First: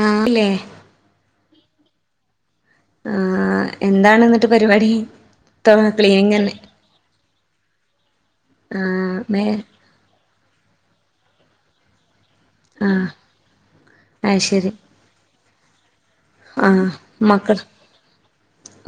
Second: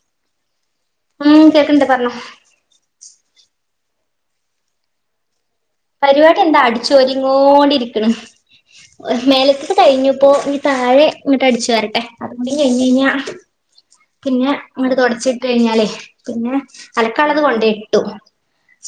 ആഹ് ല്ലേ ഉം കേക്ക്ണ്ട്‌ പറ്ഞ്ഞോ ആഹ് എന്താണ് ഇന്നട്ട് പരിപാടി ക്ലീനിങ് പരിപാടി തന്നെ എന്താ അടിച്ചോരിങ്ങോണ്ടിരിക്ക്ണ്‌ ആഹ് മേ മേലത്തത് കഴിഞ്ഞുപ്പോ ഇഞ് താഴെ ഇങ്ങട്ട് അടിച്ചു വാരട്ടെ അതും കൂടീം കയിഞ്ഞേ ആഹ് കഴിഞ്ഞ അത് പിന്നെ ശരി അങ്ങടെ തൊടച്ചിട്ട് ഇട്ടേയ്ഞ്ഞാലേ ആഹ് മക്കൾ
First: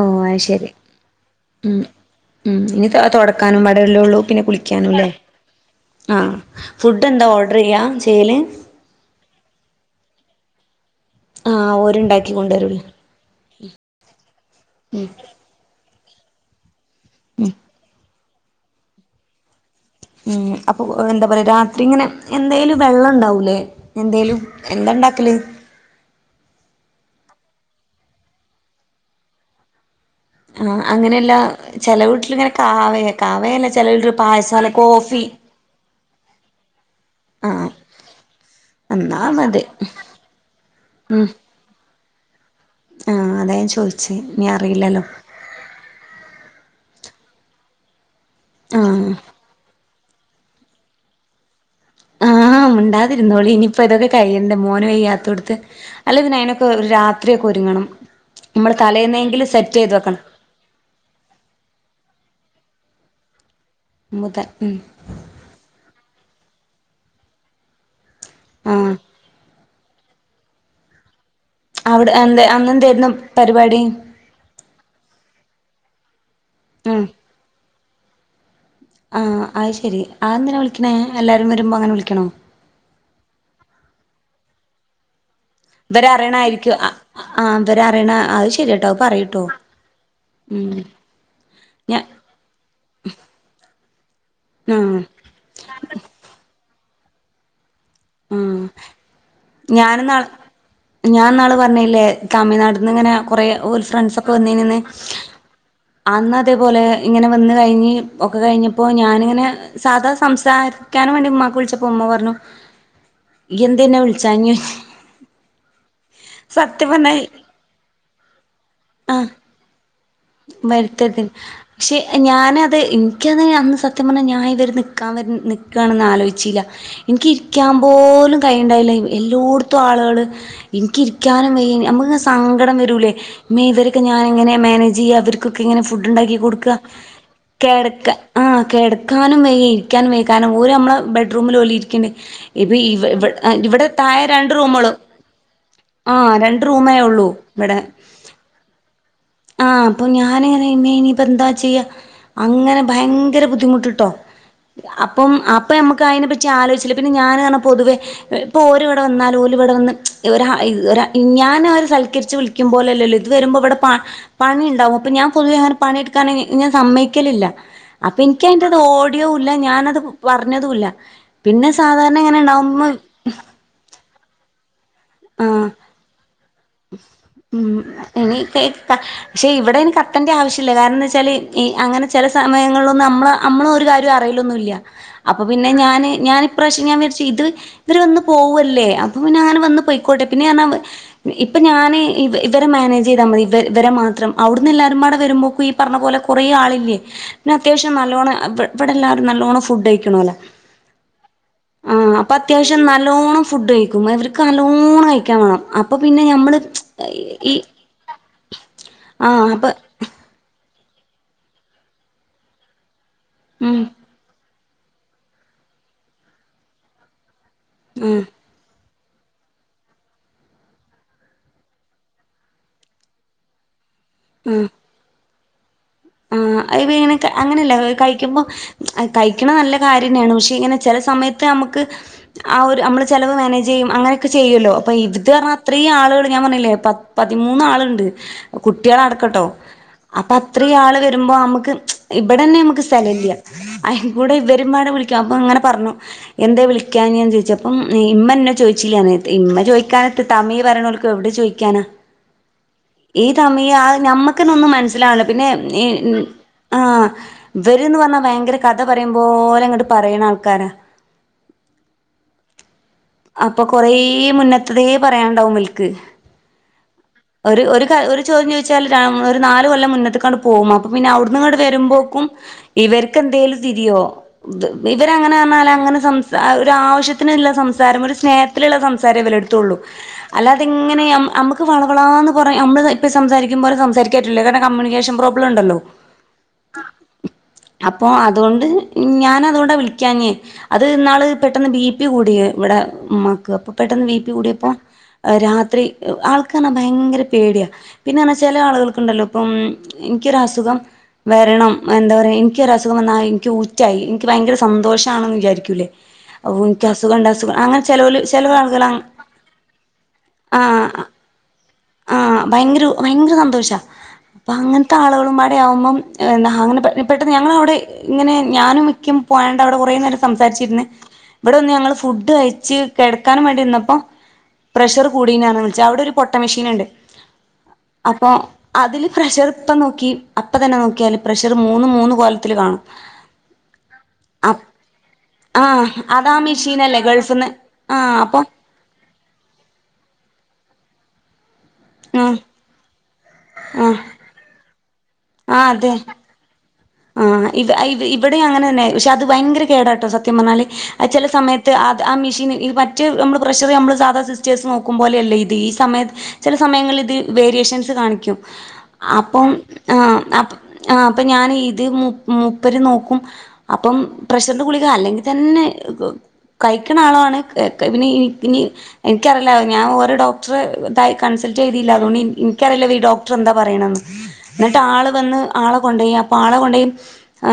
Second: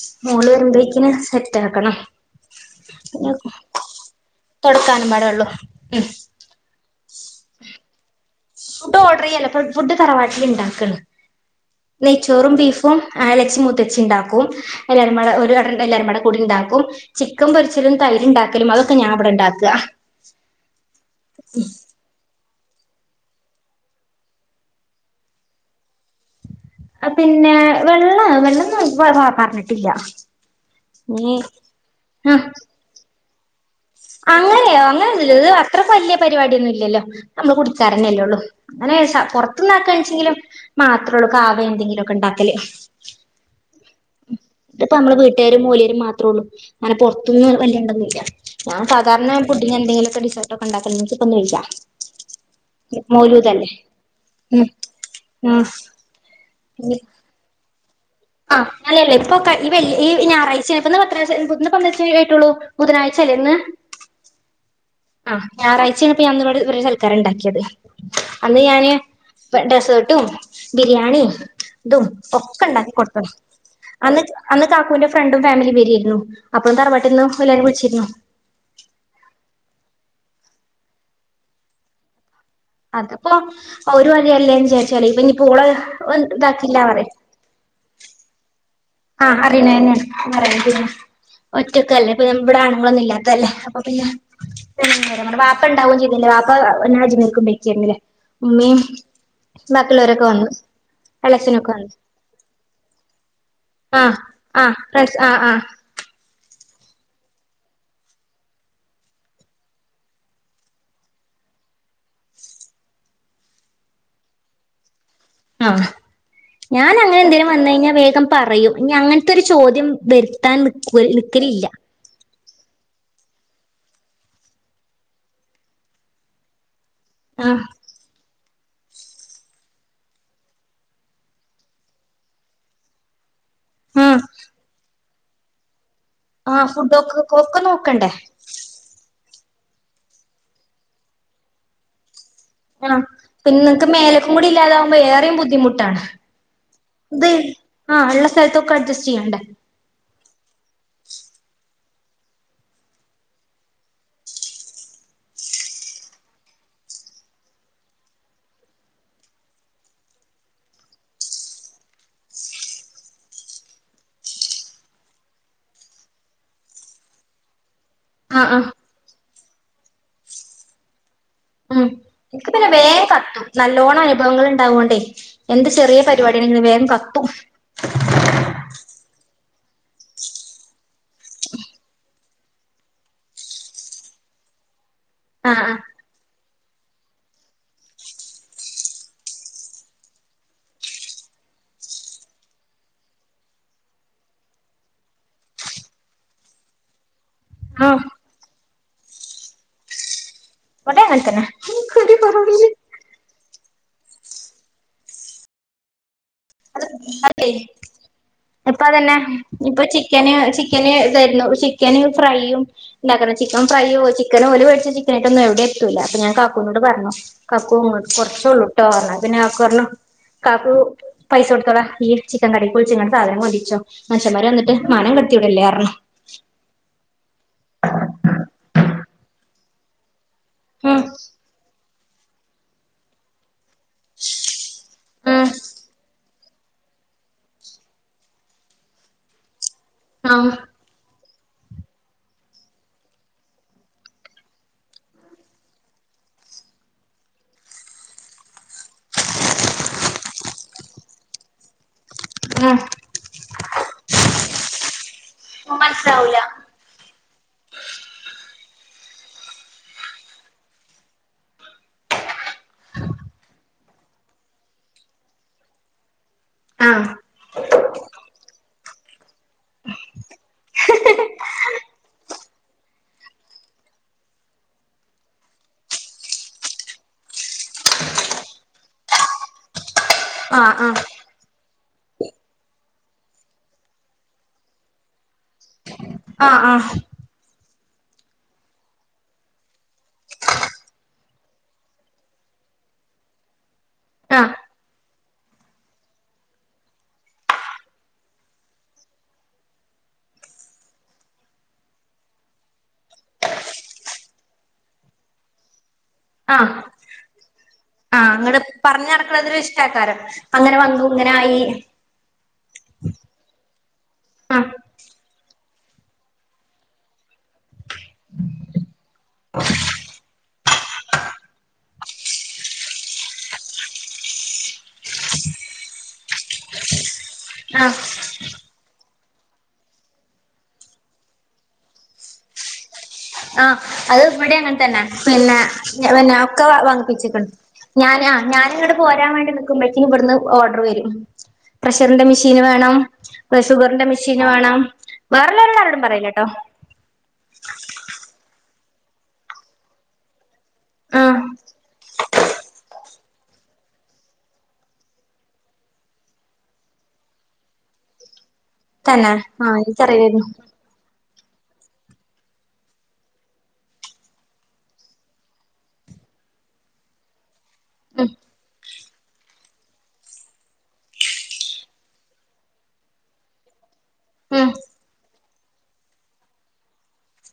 ഓ അയ് മോള് ശെരി വരുമ്പഴേക്കിന് സെറ്റ് ഉം ആക്കണം ഉം ഇനി തൊട പിന്നെ തൊടെക്കാനും പാടേല്ലേ ഒള്ളൂ പിന്നെ കുളിക്കാനുംല്ലേ തൊടക്കാനും പാടെ ഒള്ളു ഉം ആഹ് ഫുഡ് എന്താ ഓഡ്രയ്യാ ചെയ്യല് ഫുഡ് ഓഡ്രയ്യല്ല ഫുഡ് തറവാട്ടില് ഇണ്ടാക്ക ആഹ് [inaudible] ഓരുണ്ടാക്കി നെയ്ച്ചോറും കൊണ്ടുവരൂല്ലേ ബീഫും ആലച്ചി മൂത്തച്ചി ഇണ്ടാക്കും എല്ലാരും പാടെ ഒരു കട എല്ലാരും പാട കൂടിണ്ടാക്കും ചിക്കം ഉം പൊരിച്ചതും തൈ അത്ണ്ടാക്കലും അതൊക്കെ ഞാ ഇവടെ ഇണ്ടാക്ക ഉം അപ്പൊ ഏ എന്താ പറയാ രാത്രി ഇങ്ങനെ മ് എന്തേലും വെള്ളം ഇണ്ടാവൂലേ എന്തേലും എന്താ ഇണ്ടാക്കല് ആ പിന്നെ വെള്ളവാ വെള്ളംന്ന്‌പറഞ്ഞ് പറാ പറഞ്ഞിട്ടില്ല ആ അങ്ങനെയല്ല നീ ചെല ആ വീട്ടില് ഇങ്ങനെ കാവേ കാവേലൻ ചെല അങ്ങനെയോ അങ്ങനൊന്ന്ല്ലല്ലോ അത്ര [unintelligible] പരിപാടിയൊന്നുല്യാല്ലോ നമ്മള് ആഹ് കുടിചാരുന്നനല്ലേ ഉള്ളൂ അങ്ങനെ എന്നാ ശ മതി പുറത്തന്നാക്കെണിച്ചെങ്കിലും മാത്രേ ഉം ഉള്ളൂ കാവേ എന്തെങ്കിലും കണ്ട ല്ലേ ആഹ് അതാ ഞാൻ ചോയിച്ചേ മ് ഇനി ഇതിപ അറിയില്ലല്ലോ നമ്മള് വീട്ടുകാരും മൂലാരും മാത്രേ ഉള്ളു അങ്ങനെ പുറത്തുന്നു വല്യണ്ടന്നുല്ല ഞാൻ ആഹ് സാധാരണ പുട്ടിന് എന്തങ്കിലുമൊക്കെ ഡിസ് ട്ട കണ്ടത്തൽ നിപ്പന്ന ഇ [unintelligible] ല്ല [unintelligible] ആഹ് മിണ്ടാതിരുന്നോളി ഇനിയിപ്പോ ഇതൊക്കെ കഴ്യണ്ടേ ഉം മോന വെയ്യാത്തോടുത്ത് ഉം അല്ലെ പിന്നെ അയിതിനൊക്കെ ഒരു രാത്രിയൊക്കെ ഒരുങ്ങണം ആ നമ്മള് അലല്ലേ ഇപ്പൊ തലേന്നെങ്കിലും സെറ്റ് ചെയ്ത് വെക്കണം വെള്ളി ഞായറാഴ്ച ഇപ്പന്ന് എത്രശന്ന് [unintelligible] ആയിട്ടുള്ളൂ [unintelligible] ബുധനാഴ്ച അല്ലേ ഇന്ന് ബുധൻ അച്ചനപ്പോ ഞാ [unintelligible] ഇവിടെ ഇവരെ സലക്കാര് ഉണ്ടാക്കിയത് അന്ന് ആഹ് ഞാന്- [unintelligible] ‌ ഡസർട്ടും ബിരിയാണീം അവിടെ എന്താ അന്നെന്തായിരുന്നു? പരിപാടി. അന്ന് അന്ന് കാക്കൂന്റെ ഫ്രണ്ടും ഫാമിലിം വരിയാരുന്നു അപ്പം ഉം തറവാട്ടിന്നോ എല്ലാരേം വിളിച്ച് രുന്നു പിന്നെ എല്ലാരും വരുമ്പോ അങ്ങനെ വിളിക്കണോ? അത്പ്പം ഒരു [unintelligible] അല്ലേന്ന് വിചാരിച്ചാളി ഇനിയിപ്പ് ഇവരെ അറിയണായിരിക്കും അ ആ ഇവര് അച്ച് [unintelligible] അത്ശ ആഹ് അറിയണെന്നെയാണ് ഉം [unintelligible] ഞ ഒറ്റക്കല്ലേ ഇപ്പ ഇവിടെ ആണുങ്ങളൊന്നും ഇല്യാത്തല്ലേ അപ്പ പിന്നെ ആഹ് [unintelligible] വാപ്പ ഇണ്ടാവോം ചെയ്തില്ല വാപ്പ [unintelligible] ആഹ് ഉമ്മയും ഞാന് ബാക്കിയുള്ളവരൊക്കെ ന്നാള് വന്നു ഞാൻ ഇന്നാള് എളച്ചനൊക്കെ വന്നു പറഞ്ഞില്ലേ തമിഴ്നാട്ട്ന്ന് ഇങ്ങനെ കൊറെ ഓത്സ് ആഹ് ആഹ് ഫ്രഷ് ആ ആ അന്ന് അതേപോലെ ഇങ്ങനെ വന്ന് കഴിഞ്ഞ് ഒക്കെ കഴിഞ്ഞപ്പോ ഞാനിങ്ങനെ സാധാ സംസാരിക്കാൻ വേണ്ടി ഉമ്മാക്ക് വിളിച്ചപ്പോ ഉമ്മ പറഞ്ഞു ഇയ്യെന്തെ ന്നെ വിളിച്ചാഞ്ഞെ ആഹ് ഞാൻ അങ്ങനെ എന്തേലും വന്നു കഴിഞ്ഞാൽ വേഗം പറയും ഇനി ആ അങ്ങനത്തൊരു ചോദ്യം വരുത്താൻ നിക്ക നിക്കലില്ല. നത് എനിക്കത് അന്ന് സത്യം പറഞ്ഞാൽ ഞാൻ ഇത് വരെ നിക്കാൻ വരണ നിക്കണന്ന് ആലോചിച്ചില്ല. ആഹ് എനിക്കിരിക്കാൻ പോലും കൈയിണ്ടായില്ല എല്ലോട്ത്തും ആളുകള് എനിക്കിരിക്കാനും വയ്യ നമക്ക് ങ്ങനെ സങ്കടം വരൂലേ മേ ഇവരെക്കെ ആഹ് ഞാനെങ്ങനെ മാനേജ് ജീ അവർക്കൊക്കെ ഇങ്ങനെ ഫുഡുണ്ടാക്കി ആഹ് കൊടുക്ക ഫുഡൊക്കെ ഒക്കെ നോക്കണ്ടേ കെടക്കാ ആ കെടക്കാ നിക്കാനും വയ്യ ഇരിക്കാനും വയ്യ കാരണം ഓര് നമ്മളെ ബെഡ്റൂമില് ഓല് ഇരിക്ണ്ട്. പിന്നെ നിക്ക് മേലക്കും കൂടി റൂമോളു ഇല്ലാതാകുമ്പോ ഏറെയും ബുദ്ധിമുട്ടാണ് ആ രണ്ട് റൂമേ ഉള്ളൂ ഇത് ഇവിടെ ആ ഉള്ള സ്ഥലത്തൊക്കെ അഡ്ജസ്റ്റ് ചെയ്യണ്ടേ ആ അപ്പൊ ഞാന് ങ്ങനെ ഇപ്പ ഇനിപ്പ എന്താ ചെയ്യാ അങ്ങനെ ഭയങ്കര ബുദ്ധിമുട്ടിട്ടോ അപ്പം അപ്പൊ നമ്മുക്ക് അതിനെ പറ്റി ആലോചിച്ചില്ല പിന്നെ ഞാന് ന്ന് പറഞ്ഞാ പൊതുവേ ഇപ്പൊ ഓരിവിടെ വന്നാലും ഓല് ഇവിടെ വന്ന് ഞാൻ സൽക്കരിച്ച് വിളിക്കുമ്പോലല്ലല്ലോ ഇത് വരുമ്പോ ഇവിടെ പ പണി ഉണ്ടാവും അപ്പൊ ഞാൻ പൊതുവേ അങ്ങനെ പണിയെടുക്കാന് ഞാൻ സമ്മയ്ക്കലില്ല. അപ്പൊ ആഹ് എനിക്കയ്ന്റെ ആഹ് ടോ [unintelligible] ഞാനത് പറഞ്ഞതൂല്ല പിന്നെ സാധാണ ഇങ്ങനെ ഇണ്ടാവുമ്പോ നല്ലോണ്ണം അനുഭവങ്ങൾ ഉണ്ടാവോണ്ടേ എന്ത് ആഹ് ചെറിയ പരിപാടി ഉം എനിക്ക പക്ഷേ ഇവിടെേന്ന് കട്ടന്റെ ആവശ്യല്ല കാരണച്ചാല് അങ്ങനെ ചില സമയങ്ങൾലൊന്ന് നമ്മൾ നമ്മള ഒരു കാര്യം അറിയലൊന്നൂല്ല അപ്പൊ ആഹ് പിന്നെ ആഹ് ഞാന് ഞൻ പ്രശ്യം ഞാൻ വിരിച്ചു ഇത് ഇവര് വന്ന് പോവല്ലേ അപ്പൊ ഞാൻ വന്ന് പോയ്ക്കോട്ടെ പിന്നെ ഞാൻ ഇപ്പൊ ഞാന് ഇവ ഇവരെ മാനേജ് ചെയ്ത മതി ഇവ ഇവരെ മാത്രം അവിടന്ന് എല്ലാരുംമാടെ വരുമ്പോക്ക ഈ പറഞ്ഞ പോലെ കൊറെ ആളില്ലേ പിന്നെ അത്യാവശ്യം ആഹ് നല്ലോണം ഇവിടെ എല്ലാരും നല്ലോണം ഫുഡ് കഴിക്കണോല ഇവിടെ അങ്ങനെ തന്നെ ആ ഒരു അപ്പൊ കുറവില്ല അത്യാവശ്യം നല്ലോണം ഫുഡ് കഴിക്കും ഇവർക്ക് അലോണം കഴിക്കാ വേണം അപ്പൊ പിന്നെ ഞമ്മള് അത് ചിപ്പ് അതെ ഇപ്പൊ അതന്നെ ആഹ് അപ്പൊ ഇപ്പൊ ചിക്കന് ചി ചിക്കന് ഇതായിരുന്നു ചിക്കന് ഫ്രൈയും [unintelligible] ചിക്കൻ ഉം ഫ്രയോ ചിക്കനോ [unintelligible] [unintelligible] എവിടെത്തൂല്ല അപ്പ ഞാൻ കാക്കൂനോട് പറഞ്ഞു. കാക്കൂ ങ്ങക്ക് കുറച്ചൊള്ളൂ ട്ടോ ന്നാ പിന്ന കാക്കു പർഞ്ഞു കാക്കൂ പൈസ കൊടുത്താള ഇയ്യ് ചിക്കൻ കടേക്ക് വുൾച്ങ്ങാണ്ട് സാധനം കൊണ്ടറീചൊ. മൻഷന്മാര് വന്നിട്ട് മാനം കെട് [unintelligible] ആ അതിപ്പൊങ്ങനെ അങ്ങനല്ല കൈക്കുമ്പൊ അ കൈക്കണ നല്ല കാര്യന്നാണ് പക്ഷ് ഇങ്ങനെ ചെല ഉം സമയത്ത് നമ്മക്ക് ആ ഒരു അമ്മള് ചെലവ് മാനേജെയ്യും അങ്ങനൊക്കെ ചെയ്യൂല്ലോ? ഇത് പറഞ്ഞാ അത്രേ ആളുകള് ഞാം പറഞ്ഞില്ലേ പത് പതിമൂന്നാളിണ്ട് കുട്ട്യേളടക്കട്ടോ. ഉം അപ്പത്രേ ആള് രുമ്പോ അമ്മക്ക് ഇബിടെന്നമ്മക്ക് സ്ഥലല്ല്യ. അഹികൂടെ ഇവരുമ്പാടെ വിളിക്ക, അപ്പങ്ങന പറഞ്ഞു എന്തെ വിളിക്കാഞ്ഞേന്ന് ചോയിച്ചു അപ്പം ഇമ്മന്നെ ചോയിചീലെ ന്ന് ഇമ്മ ചോയ്ക്കാനിപ്പ തമിഴ് പറയണോൽക് എവടെ ചോയ്ക്കാനാ? ആഹ് ഈ തമിയ് ആ ഞമ്മക്കന്നൊന്നും മൻസ്സിലാവല്ല പിന്നെ എ ഉം, ആഹ് വര്ന്ന് പറഞ്ഞാ ഭയങ്കര കഥ പറയുമ്പോലങ്ങട്ട് പറയണാൾക്കാരാ. അപ്പൊ കൊറേ മുന്നത്തതേ പറയാണ്ടാവുമ്പൽക്ക്. ആഹ് രു ഒരു ക ഒരു ചോദ്യം ചോദിച്ചാല് രാ ഒരു നാല് കൊല്ലം മുന്നത്തക്കാണ്ട് പോവും അപ്പം പിന്ന അവിടന്ന്ങ്ങണ്ട് വരുമ്പോക്കും ഇവര്കെന്തേലും തിരിയോ? ത് ഇവരങ്ങനാന്നാല് അങ്ങന സംസ ഒരാവശ്യത്തിനിള്ള സംസാരം ഒരു സ്നേഹത്തിലിള്ള സംസാരം ഇവലട്ത്തുള്ളു. ആഹ് ആഹ് അല്ലാതെങ്ങനെയം അമ് ക് മാണം ളാന്ന് പറഞ് ഞമ്മള് ഇപ്പ സംസാരിക്ക്മ്പോല സംസാരിക്കാറ്റുല്ല കാരണം കമ്മ്യൂണിക്കേഷൻ പ്രോബ്ലണ്ടല്ലോ. ആഹ് ആഹ് അപ്പൊ അതുകൊണ്ട് ഞാനതുകൊണ്ടാ വിളിക്കാഞ്ഞേ അത് ന്നാള് പെട്ടെന്ന് ബി പി കൂടിയ ഇവിടെ മ്മാക്ക് അപ്പൊ പെട്ടെന്ന് ബി പി ആഹ് കൂടിയപ്പോ രാത്രി ആൾ ക്ക് പറഞ്ഞ ഭയങ്കര പേടിയാ പിന്നർഞ ചെല ആള്കൾക്ണ്ടല്ലോ പ്പം ഇൻക്കൊരസുഖം വരണം എന്താ പറയ എൻക്കൊരസുഖം വന്നാ എൻക്ക് ഊറ്റായി എൻക്ക് ഭയങ്കര സന്തോഷാണെന്ന് വിചാരിക്കൂല്ലേ. ആഹ് ചെലോല് ആഹ് ചെല അങ്ങന ആളുകള് പറഞ്ഞ് നടക്കണതൊരിഷ്ടക്കാരം. അങ്ങന വന്നൂങ്ങനായീ. ഭയങ്കരു ഭയങ്കര സന്തോഷ. പ്പ ആഹ് ങ്ങൻതാളുകളുമ്പാടിയാവുമ്മം അങ്ങനെ പെട്ടെന്ന് ഞങ്ങളവിടെ ഇങ്ങനെ ഞാനും ഇക്കിം പോയാണ്ടവിടെ കൊറേ നേരം സംസാരിച്ചിരിന്ന് ഇബിടന്ന് ഞങ്ങള് ഫുഡ് കയ്ച്ച് കെടക്കാനും വേണ്ടിന്നപ്പോ പ്രഷറ് കൂടീന്നർഞ് വിൾച് അവിടൊരു പൊട്ട മെഷീന്ണ്ട്. ആഹ് പ്രഷർപ്പം നോക്കി അപ്പ തന്നെ നോക്കിയാല് പ്രഷർ മൂന്നും മൂന്ന് കോലത്തിൽ കാണും. ആ അത്ബടിം അപ് അങ്ങൻതന്നെ പിന്നെ ആഹ് പിന്നെ അതാ ഒക്കെ മെഷീനല്ലേ വാങ്ങിപ്പിച്ക്ക്ണ് ഗൾഫിന്ന് ആഹ് ഞാൻ ആ അപ്പൊ ഞാനിങ്ങട്ട് പോരാൻവേണ്ടി നിക്കുമ്പ ഇവിട്ന്ന് ഓഡർ വരും പ്രഷറിന്റെ ആഹ് മെഷീന് വേണം ആഹ് ഷുഗറിന്റെ മെഷീന് വേണം ആ വേറെല്ലരാളോടും പറീലട്ടോ ആ ഇവ ഇ ഇവിടെയും അങ്ങനെ തന്നെ പക്ഷെ അത് ഭയങ്കര കേടാട്ടോ സത്യം പറഞ്ഞാല് ചെല ആഹ് സമയത്ത് അ ആ മിഷ് ഈ മറ്റ് നമ്മള് പ്രഷറ് നമ്മള് സാധാ സിസ്റ്റേഴ്സ് നോക്കുമ്പോലെയല്ല ഇത് ഈ സമയത്ത് ചില സമയങ്ങളിൽ ഇത് വേരിയേഷൻസ് കാണിക്കും തന്നെ അപ്പം ആഹ് ആ എനിക്കറിയില്ലേര്ന്നു അപ്പ് അപ്പൊ ഞാനി ത് മു മൂപ്പര് നോക്കും അപ്പം പ്രഷർന്റെ ഗുളിക അല്ലെങ്കിൽ തന്നെ കഴിക്കണ ആളാണ് പിന്നെ ഉം ൻക്ക്ഞ്ഞ് ൻക്കറിയില്ല ഞാൻ ഓരോ ഡോക്ടറെ തായ് കൺസൽട്ടെയ്തില്ല അതുകൊണ്ട് ൻ ൻക്കറിയില്ലല്ലോ ഈ ഡോക്ടറെന്താ പറയണെന്ന് ഉം ന്നട്ട് ആള് വന്ന് ആളെ കൊണ്ടോയെപ്പ ആണ കെണ്ടേയി ഏ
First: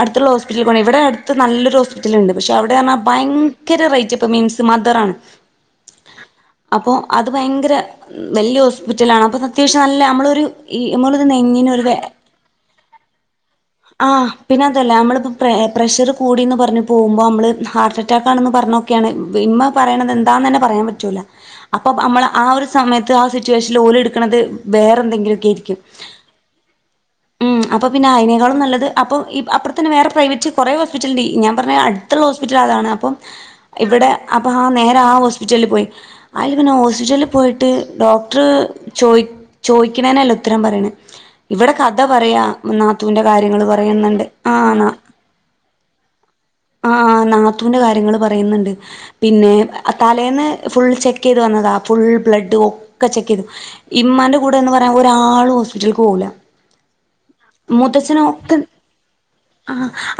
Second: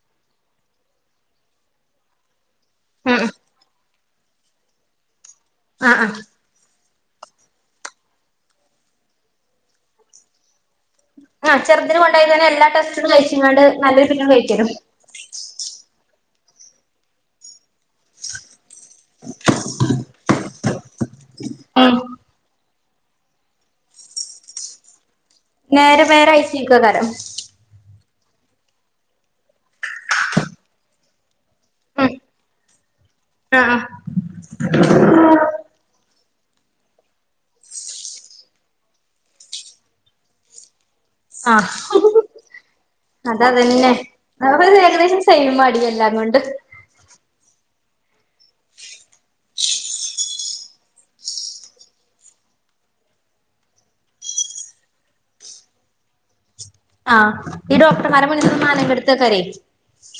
അടുത്തുള്ള ഹോസ്പിറ്റലിൽ കൊണ്ടോയി ബടെ അടുത്ത് നല്ലൊരു ഹോസ്പിറ്റല്ണ്ട് പക്ഷെ അവിടെറഞ്ഞാ ഉം ഉം ഭയങ്കര റേറ്റ് പ്പം മിംസ്സ് മദറാണ് ആ ആ അപ്പോ അത് ഭയങ്കര വല്യ ഹോസ്പിറ്റലാണ് അപ്പൊ അത് അത്യാവശ്യം നല്ല നമ്മളൊരു ഈ നമ്മളൊരു ആ ചെറുതിനെ കൊണ്ടോയി എല്ലാ ടെസ്റ്റും കഴി ആ പിന്നെ അതല്ല നമ്മളിപ്പോ പ്രെ പ്രെ പ്രഷർ കൂടീന്ന് പറഞ്ഞ് പോകുമ്പോ മ്മൾ ഹാർട്ട് അറ്റാക്കാണെന്ന് പറഞ്ഞൊക്കെയാണ് ഇമ്മ പറയണത് എന്താന്നന്നെ പറയാൻ പറ്റൂല്ല അപ്പൊ ഉം മ്മള് ആ ഒരു സമയത്ത് ആ സിറ്റുവേഷനിൽ ഓലെട്ക്ക്ണത് വേറെ എന്തെങ്കിലും നേരെ നേരെ ഐസിയുക്കെക്കാരം ഉം അപ്പൊ പിന്നെ അയിനേക്കാളും നല്ലത് അപ്പം ഈ അപ്പർ ത്തന്നെ വേറെ പ്രൈവറ്റ് കുറെ ഹോസ്പിറ്റൽണ്ട് ഞാൻ പറഞ്ഞത് ഉം അടുത്തുള്ള ഹോസ്പിറ്റൽ അതാണ് അപ്പം ആഹ് ഇവിടെ അപ്പൊ ആ നേരെ ആ ഹോസ്പിറ്റലിൽ പോയി അയില് പിന്നെ ഹോസ്പിറ്റല് പോയിട്ട് ഡോക്ടറ് ചോയ് ചോയ്ക്ണേനല്ല ഉത്തരം പറയണേ ആഹ് ഇവടെ കഥ പറയാ നാത്തൂന്റെ കാര്യങ്ങള് അതതന്നെ പറയ്ന്ന്ണ്ട് ആ അവര് നാ ഏകദേശം സെയിമാടി എല്ലാം കൊണ്ട് ആ നാ ത്തൂന്റെ കാര്യങ്ങള് പറയ്ന്ന്ണ്ട് പിന്നെ തലേന്ന് ഫുൾ ചെക്ക് ചെയ്ത് വന്നതാ ഫുൾ ബ്ലഡ് ഒക്കെ ചെക്ക് ചെയ്തു ഇമ്മാന്റെ കൂടെന്ന് പറയാ ഒരാളും ഹോസ്പിറ്റൽക്ക് പോകൂല്ല ആ മൂത്തച്ഛനൊക്കെ ആ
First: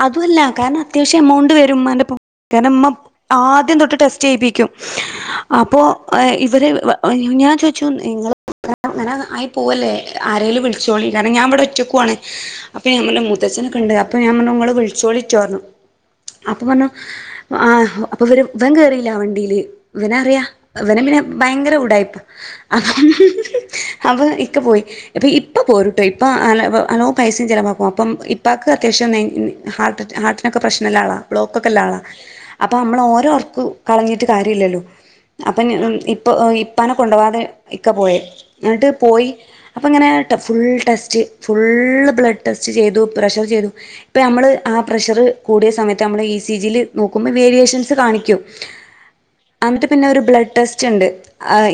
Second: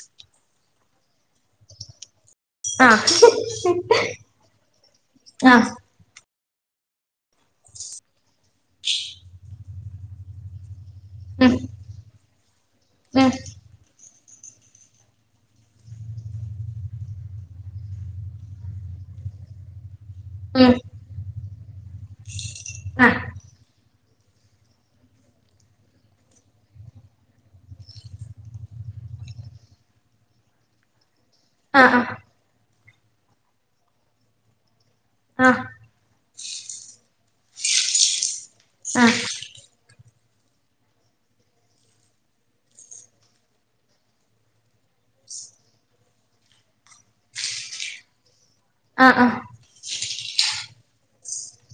അതുഅല്ല കാരണം അത്യാവശ്യം എമൗണ്ട് വരും മ്മാന്റെപ്പം കാരണം മ്മ ആഹ് ആദ്യം തൊട്ട് ടെസ്റ്റ് ചെയ്യിപ്പിക്കും ആഹ് അപ്പൊ എ ഇവര് [unintelligible] ഞാൻ ചോദിച്ചു നിങ്ങൾ [unintelligible] ആയി പോവല്ലേ ആരേലും വിളിച് ചോളി കാര ഉം ഞാൻവിടെ ഒറ്റക്കുവാണ് അപ്പൊ ഞാന്‍ പറഞ്ഞു ഉം മൂത്തച്ഛനെ കണ്ട അപ്പൊ ഞാൻ പറഞ്ഞു നിങ്ങള്‍ വിളിച്ചോളി ട്ട് പറഞ്ഞു അപ്പൊ പറഞ്ഞു ഇവ ഇവൻ കേറില്ല വണ്ടിയില് ഇവന്‍ അറിയ ഉം ഇവനെ പിന്നെ ഭയങ്കര ഉടായ്പ് ആ ഹ് ആഹ് ഹ് അവ ഇക്ക പോയി അപ്പം ഇപ്പ പോരട്ടോ ഇപ്പ അലോ പൈസയും ചിലവാക്കും അപ്പം ഇപ്പക്ക് അത്യാവശ്യം [unintelligible] ഹാർട്ട് ഹാര്‍ട്ടിന് പ്രശ്‌നം ഉള്ള ആളാ ബ്ലോക്ക് ഒക്കെ ഉള്ള ആഹ് ആളാ അപ്പോ നമ്മൾ ഓരോ ഒറകോം കളഞ്ഞിട്ട് കാര്യമില്ലല്ലോ ആഹ് അപ്പൊ ആഹ് ഇ ഇപ്പ ഇപ്പനെ കൊണ്ടുപവാതെ ഇക്ക പോയ എന്നിട്ട് ആഹ് പോയി അപ്പം ഇങ്ങനെ full test full blood test ചെയ്തു പ്രഷർ ചെയ്തു ഇപ്പം നമ്മൾ ആ പ്രഷറ് കൂടിയ സമയത്ത് നമ്മൾ ഇ സി ജിയിൽ നോക്കുമ്പോൾ വേരിയേഷൻസ് കാണിക്കും ആഹ് അന്നട്ട് പിന്നെ ഒരു ബ്ലഡ് ടെസ്റ്റ് ഉണ്ട്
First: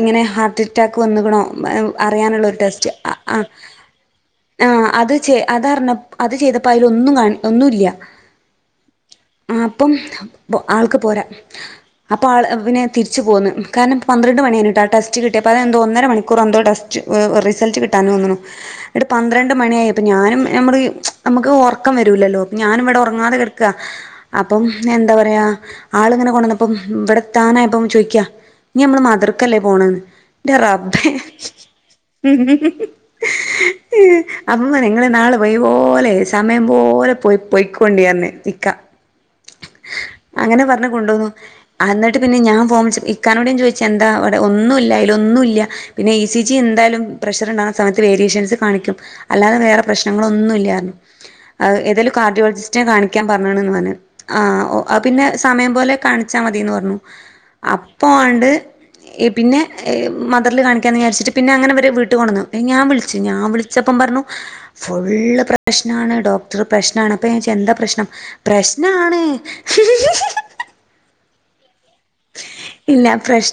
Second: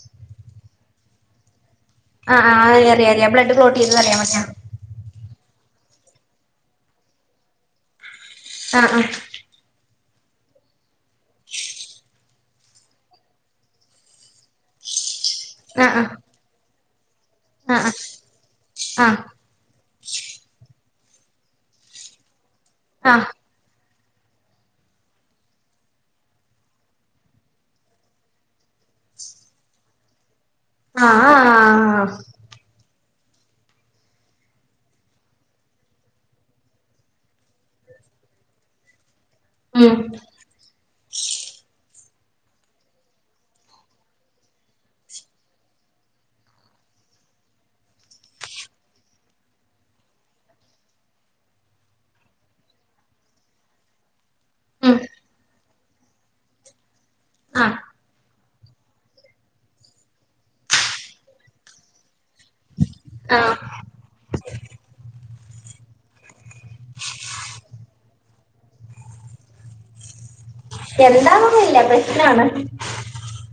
ഇങ്ങനെ ഹാർട്ട് അറ്റാക്ക് വന്ന കണോ ആ ആ അ അറിയാം അറിയാ ബ്ലഡ് ക്ലോട്ട് ചെയ്തത് അറിയാ മറ്റെ [unintelligible] അതറിഞ്ഞ അത് ചെയ്തപ്പോ അതില ഒന്നും കാ ഒന്നുംല്ല ആഹ് ആ അപ്പം ആൾക്ക് പോരാ അപ്പൊ ആ പിന്നെ തിരിച്ചു പോന്നു കാരണം പന്ത്രണ്ട് മണിയാണ് ട്ട വച്ച് കട്ടിയപ്പ അ എന്തോ ആഹ് ഒന്നര മണിക്കൂര്‍ എന്തോ ടെസ്റ്റ് റിസൾട്ട് ആഹ് ആഹ് കിട്ടാൻ വ ഇടെ ആഹ് പന്ത്രണ്ട് മണിയ അപ്പൊ ഞാനും നമ്മള് നമുക്ക് ഉറക്കം വരൂല്ലല്ലോ ഞാനിവിടെ ഉറങ്ങാതെ കിടക്കുവാ അപ്പം എന്താ പറയാ ആള് ഇങ്ങനെ കൊണ്ടുവന്നപ്പം ഇവിടെ താനായപ്പം ചോദിക്കാ നി നമ്മള് മതിർക്കല്ലേ പോണന്ന് ന്റെ റബ്ബേ ആഹ് ആഹ് അപ് അമ്മ നിങ്ങള് നാളെ പോയ പോലെ സമയം പോലെ പോയി പോയ്ക്കോണ്ടിന്ന് നിക്ക ഉം കൊണ്ടോന്നു എന്നിട്ട് പിന്നെ ഞാൻ ഫോൺ വിളിച്ച്പ്പം ഇക്കാന്നോട് ഞാൻ ചോദിച്ച എന്താവിടെ ഒന്നും ഇല്ല അതില ഒന്നും ഇല്ല പിന്നെ ഇ സി ജി എന്തായാലും പ്രഷർ ഉണ്ടാകുന്ന സമയത്ത് വേരിയേഷൻസ് കാണിക്കും അല്ലാതെ വേറെ പ്രശ്നങ്ങളൊന്നും ഇല്ലായിരുന്നു ഏതേലും കാർഡിയോളജിസ്റ്റിനെ കാണിക്കാൻ പറഞ്ഞണ എന്ന് പറഞ്ഞു ആഓ ഉം പിന്നെ സമയം പോലെ കാണിച്ചാൽ മതിയന്ന് പറഞ്ഞു ആഹ് അപ്പോൾ ണ്ട് പിന്നെ മദറിൽ കാണിക്കാന്ന് വിചാരിച്ചിട്ട് പിന്നെ അങ്ങനെ വരെ വീട്ട് കൊണ്ടുവന്നു ഞാൻ വിളിച്ചു ഞാൻ ആഹ് വിളിച്ചപ്പം പറഞ്ഞു ഫുള്ള് പ്രശ്നാണ് ഡോക്ടർ പ്രശ്നാണ് അപ്പ ഞാന്‍ ചോദിച്ച് എന്താ പ്രശ്നം പ്രശ്നാണ് എന്താന്നൊന്നില്ല പ്രശ് എന്നാണ്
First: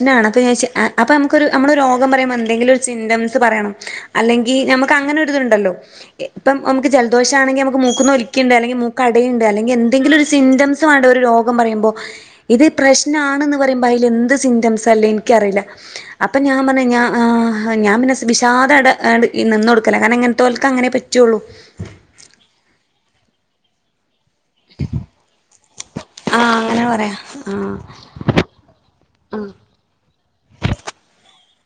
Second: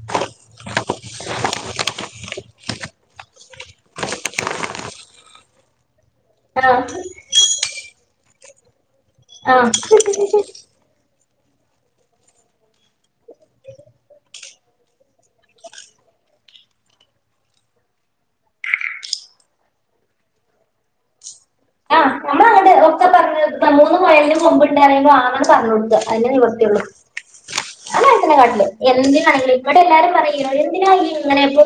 [unintelligible] ന്നാണ് അപ്പൊ ഞാ ചോയ്ച്ചു ആ അപ്പൊ ഞമ്മക്കൊരു ഞമ്മളൊരു രോഗം പറയുമ്പോ എന്തെങ്കിലും ഒരു സിംന്റ്മ്സ് പറയണം അല്ലെങ്കി ഞമ്മക്ക് അങ്ങനെ ഒരിതുണ്ടല്ലോ ഇപ്പം ആഹ് നമുക്ക് ജലദോഷാണെങ്കി നമുക്ക് മൂക്കുന്ന് ഒലിക്കെൺണ്ട് അല്ലെങ്കി മൂക്കടയുണ്ട് അല്ലെങ്കി എൻ എന്തെങ്കിലും ഒരു ആഹ് സിംന്റമ്സ് വേണ്ടെ ഒരു രോ ന്നും പറയുമ്പോ ഇത് പ്രശ്നാ നിന്ന് പറയുമ്പോ അതിൽ എന്ത് സിംറ്റംസാല്ലെ ഇൻക്കറിയില്ല അപ്പൊ ഞാൻ പറഞ്ഞു ഞാൻ ആ വിഷാദട നിന്ന് കൊടുക്കല കാരണം ഇങ്ങനത്തോൽക്കങ്ങനെ പറ്റൊ ള്ളു ആഹ് പ്പ്ണ്ട്ന്ന് പറയുമ്പോ ആന്നണ്ട് പറഞ്ഞൊട്ക അതെന്നെ ആഹ് നിവർത്തിയുള്ളൂ അങ്ങനെ പറയാ ആഹ് ഞാനങ്ങനെതന്നെ കാട്ടല് എന്തിനാണെങ്കിലും ഇവിടെ എല്ലാരും പറയും എന്തിനാ ഇയ്യ്ങ്ങനെ പൊ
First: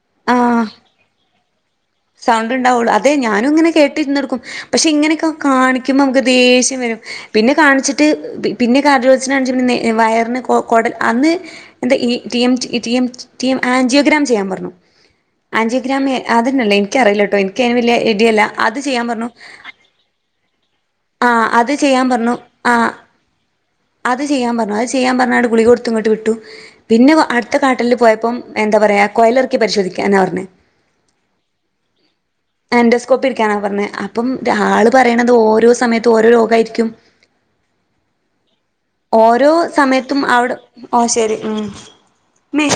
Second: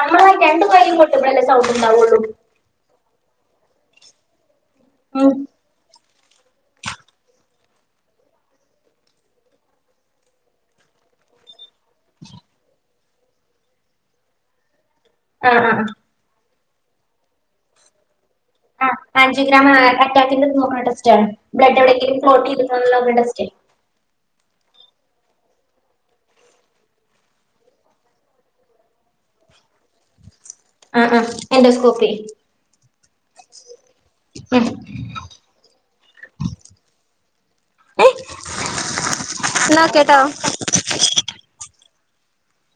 നമ്മളെ രണ്ട് കയ്യും കൊട്ടുമ്പയല്ലെ സൗണ്ട്ണ്ടാവു സൗണ്ട്ണ്ടാവൊള്ളു അ തെ ഞാനും ഇങ്ങനെ കേട്ടിരുന്നൊടുക്കും പഷേ ഇങ്ങനൊക്കെ കാണി ക്കുമ്പോ ദേഷ്യം വരും പിന്നെ കാണിച്ചിട്ട് പി പിന്നെ കാർഡിയോളജിസ്റ്റിനെ കാണിച്ച് നേ വയറിന് കൊ കൊടൽ അന്ന് എന്താ ഈ ട്ടി എമ് ട്ടി എമ് ട്ടി എമ് ആൻജിയോഗ്രാം ചെയ്യാൻ പറഞ്ഞു ആഹ് ആഹ് ആഞ്ചിയോഗ്രാമെ അത് ഇന്നല്ലേ ഇക്കറിയില്ലട്ടോ കേട്ടോ എനിക്കേന് വല്യ ഐഡിയല്ല ചെയ്യാൻ പറഞ്ഞു ആഞ്ചിയോഗ്രാം ആ അറ്റാക്കിന്റെ നോക്ക്ണ ടെസ്റ്റാണ് ആ അത് ബ്ലഡ് ചെയ്യാൻ എവിടെങ്കിലും ഫ്ലോട്ടീത്കുണോള്ള നോക്ക്ണ ടെസ്റ്റ് ഇത് ചെയ്യാൻ പറഞ്ഞു അത് ചെയ്യാൻ പറഞാണ്ട് ഗുളിക കൊടുത്ത് ഇങ്ങോട്ട് വിട്ടു പിന്നെ അടുത്ത കാട്ടലിൽ പോയപ്പം എന്താ പറയാ കൊയലെറക്കി പരിശോധിക്കാന പറഞ്ഞെ ആഹ് ആഹ് എൻഡോസ്കോപ്പി എൻടൊസ്കോപ്പി ഇരിക്കാനാണ് പറഞ്ഞെ അപ്പം ആള് പറയണത് ഓരോ സമയത്തും ഓരോ രോഗാ യിരിക്കും ഓരോ എന്നാ സമയത്തും ഓക്കെട്ടോ അവ്ടെ ആഹ് ശരി ഉം മേ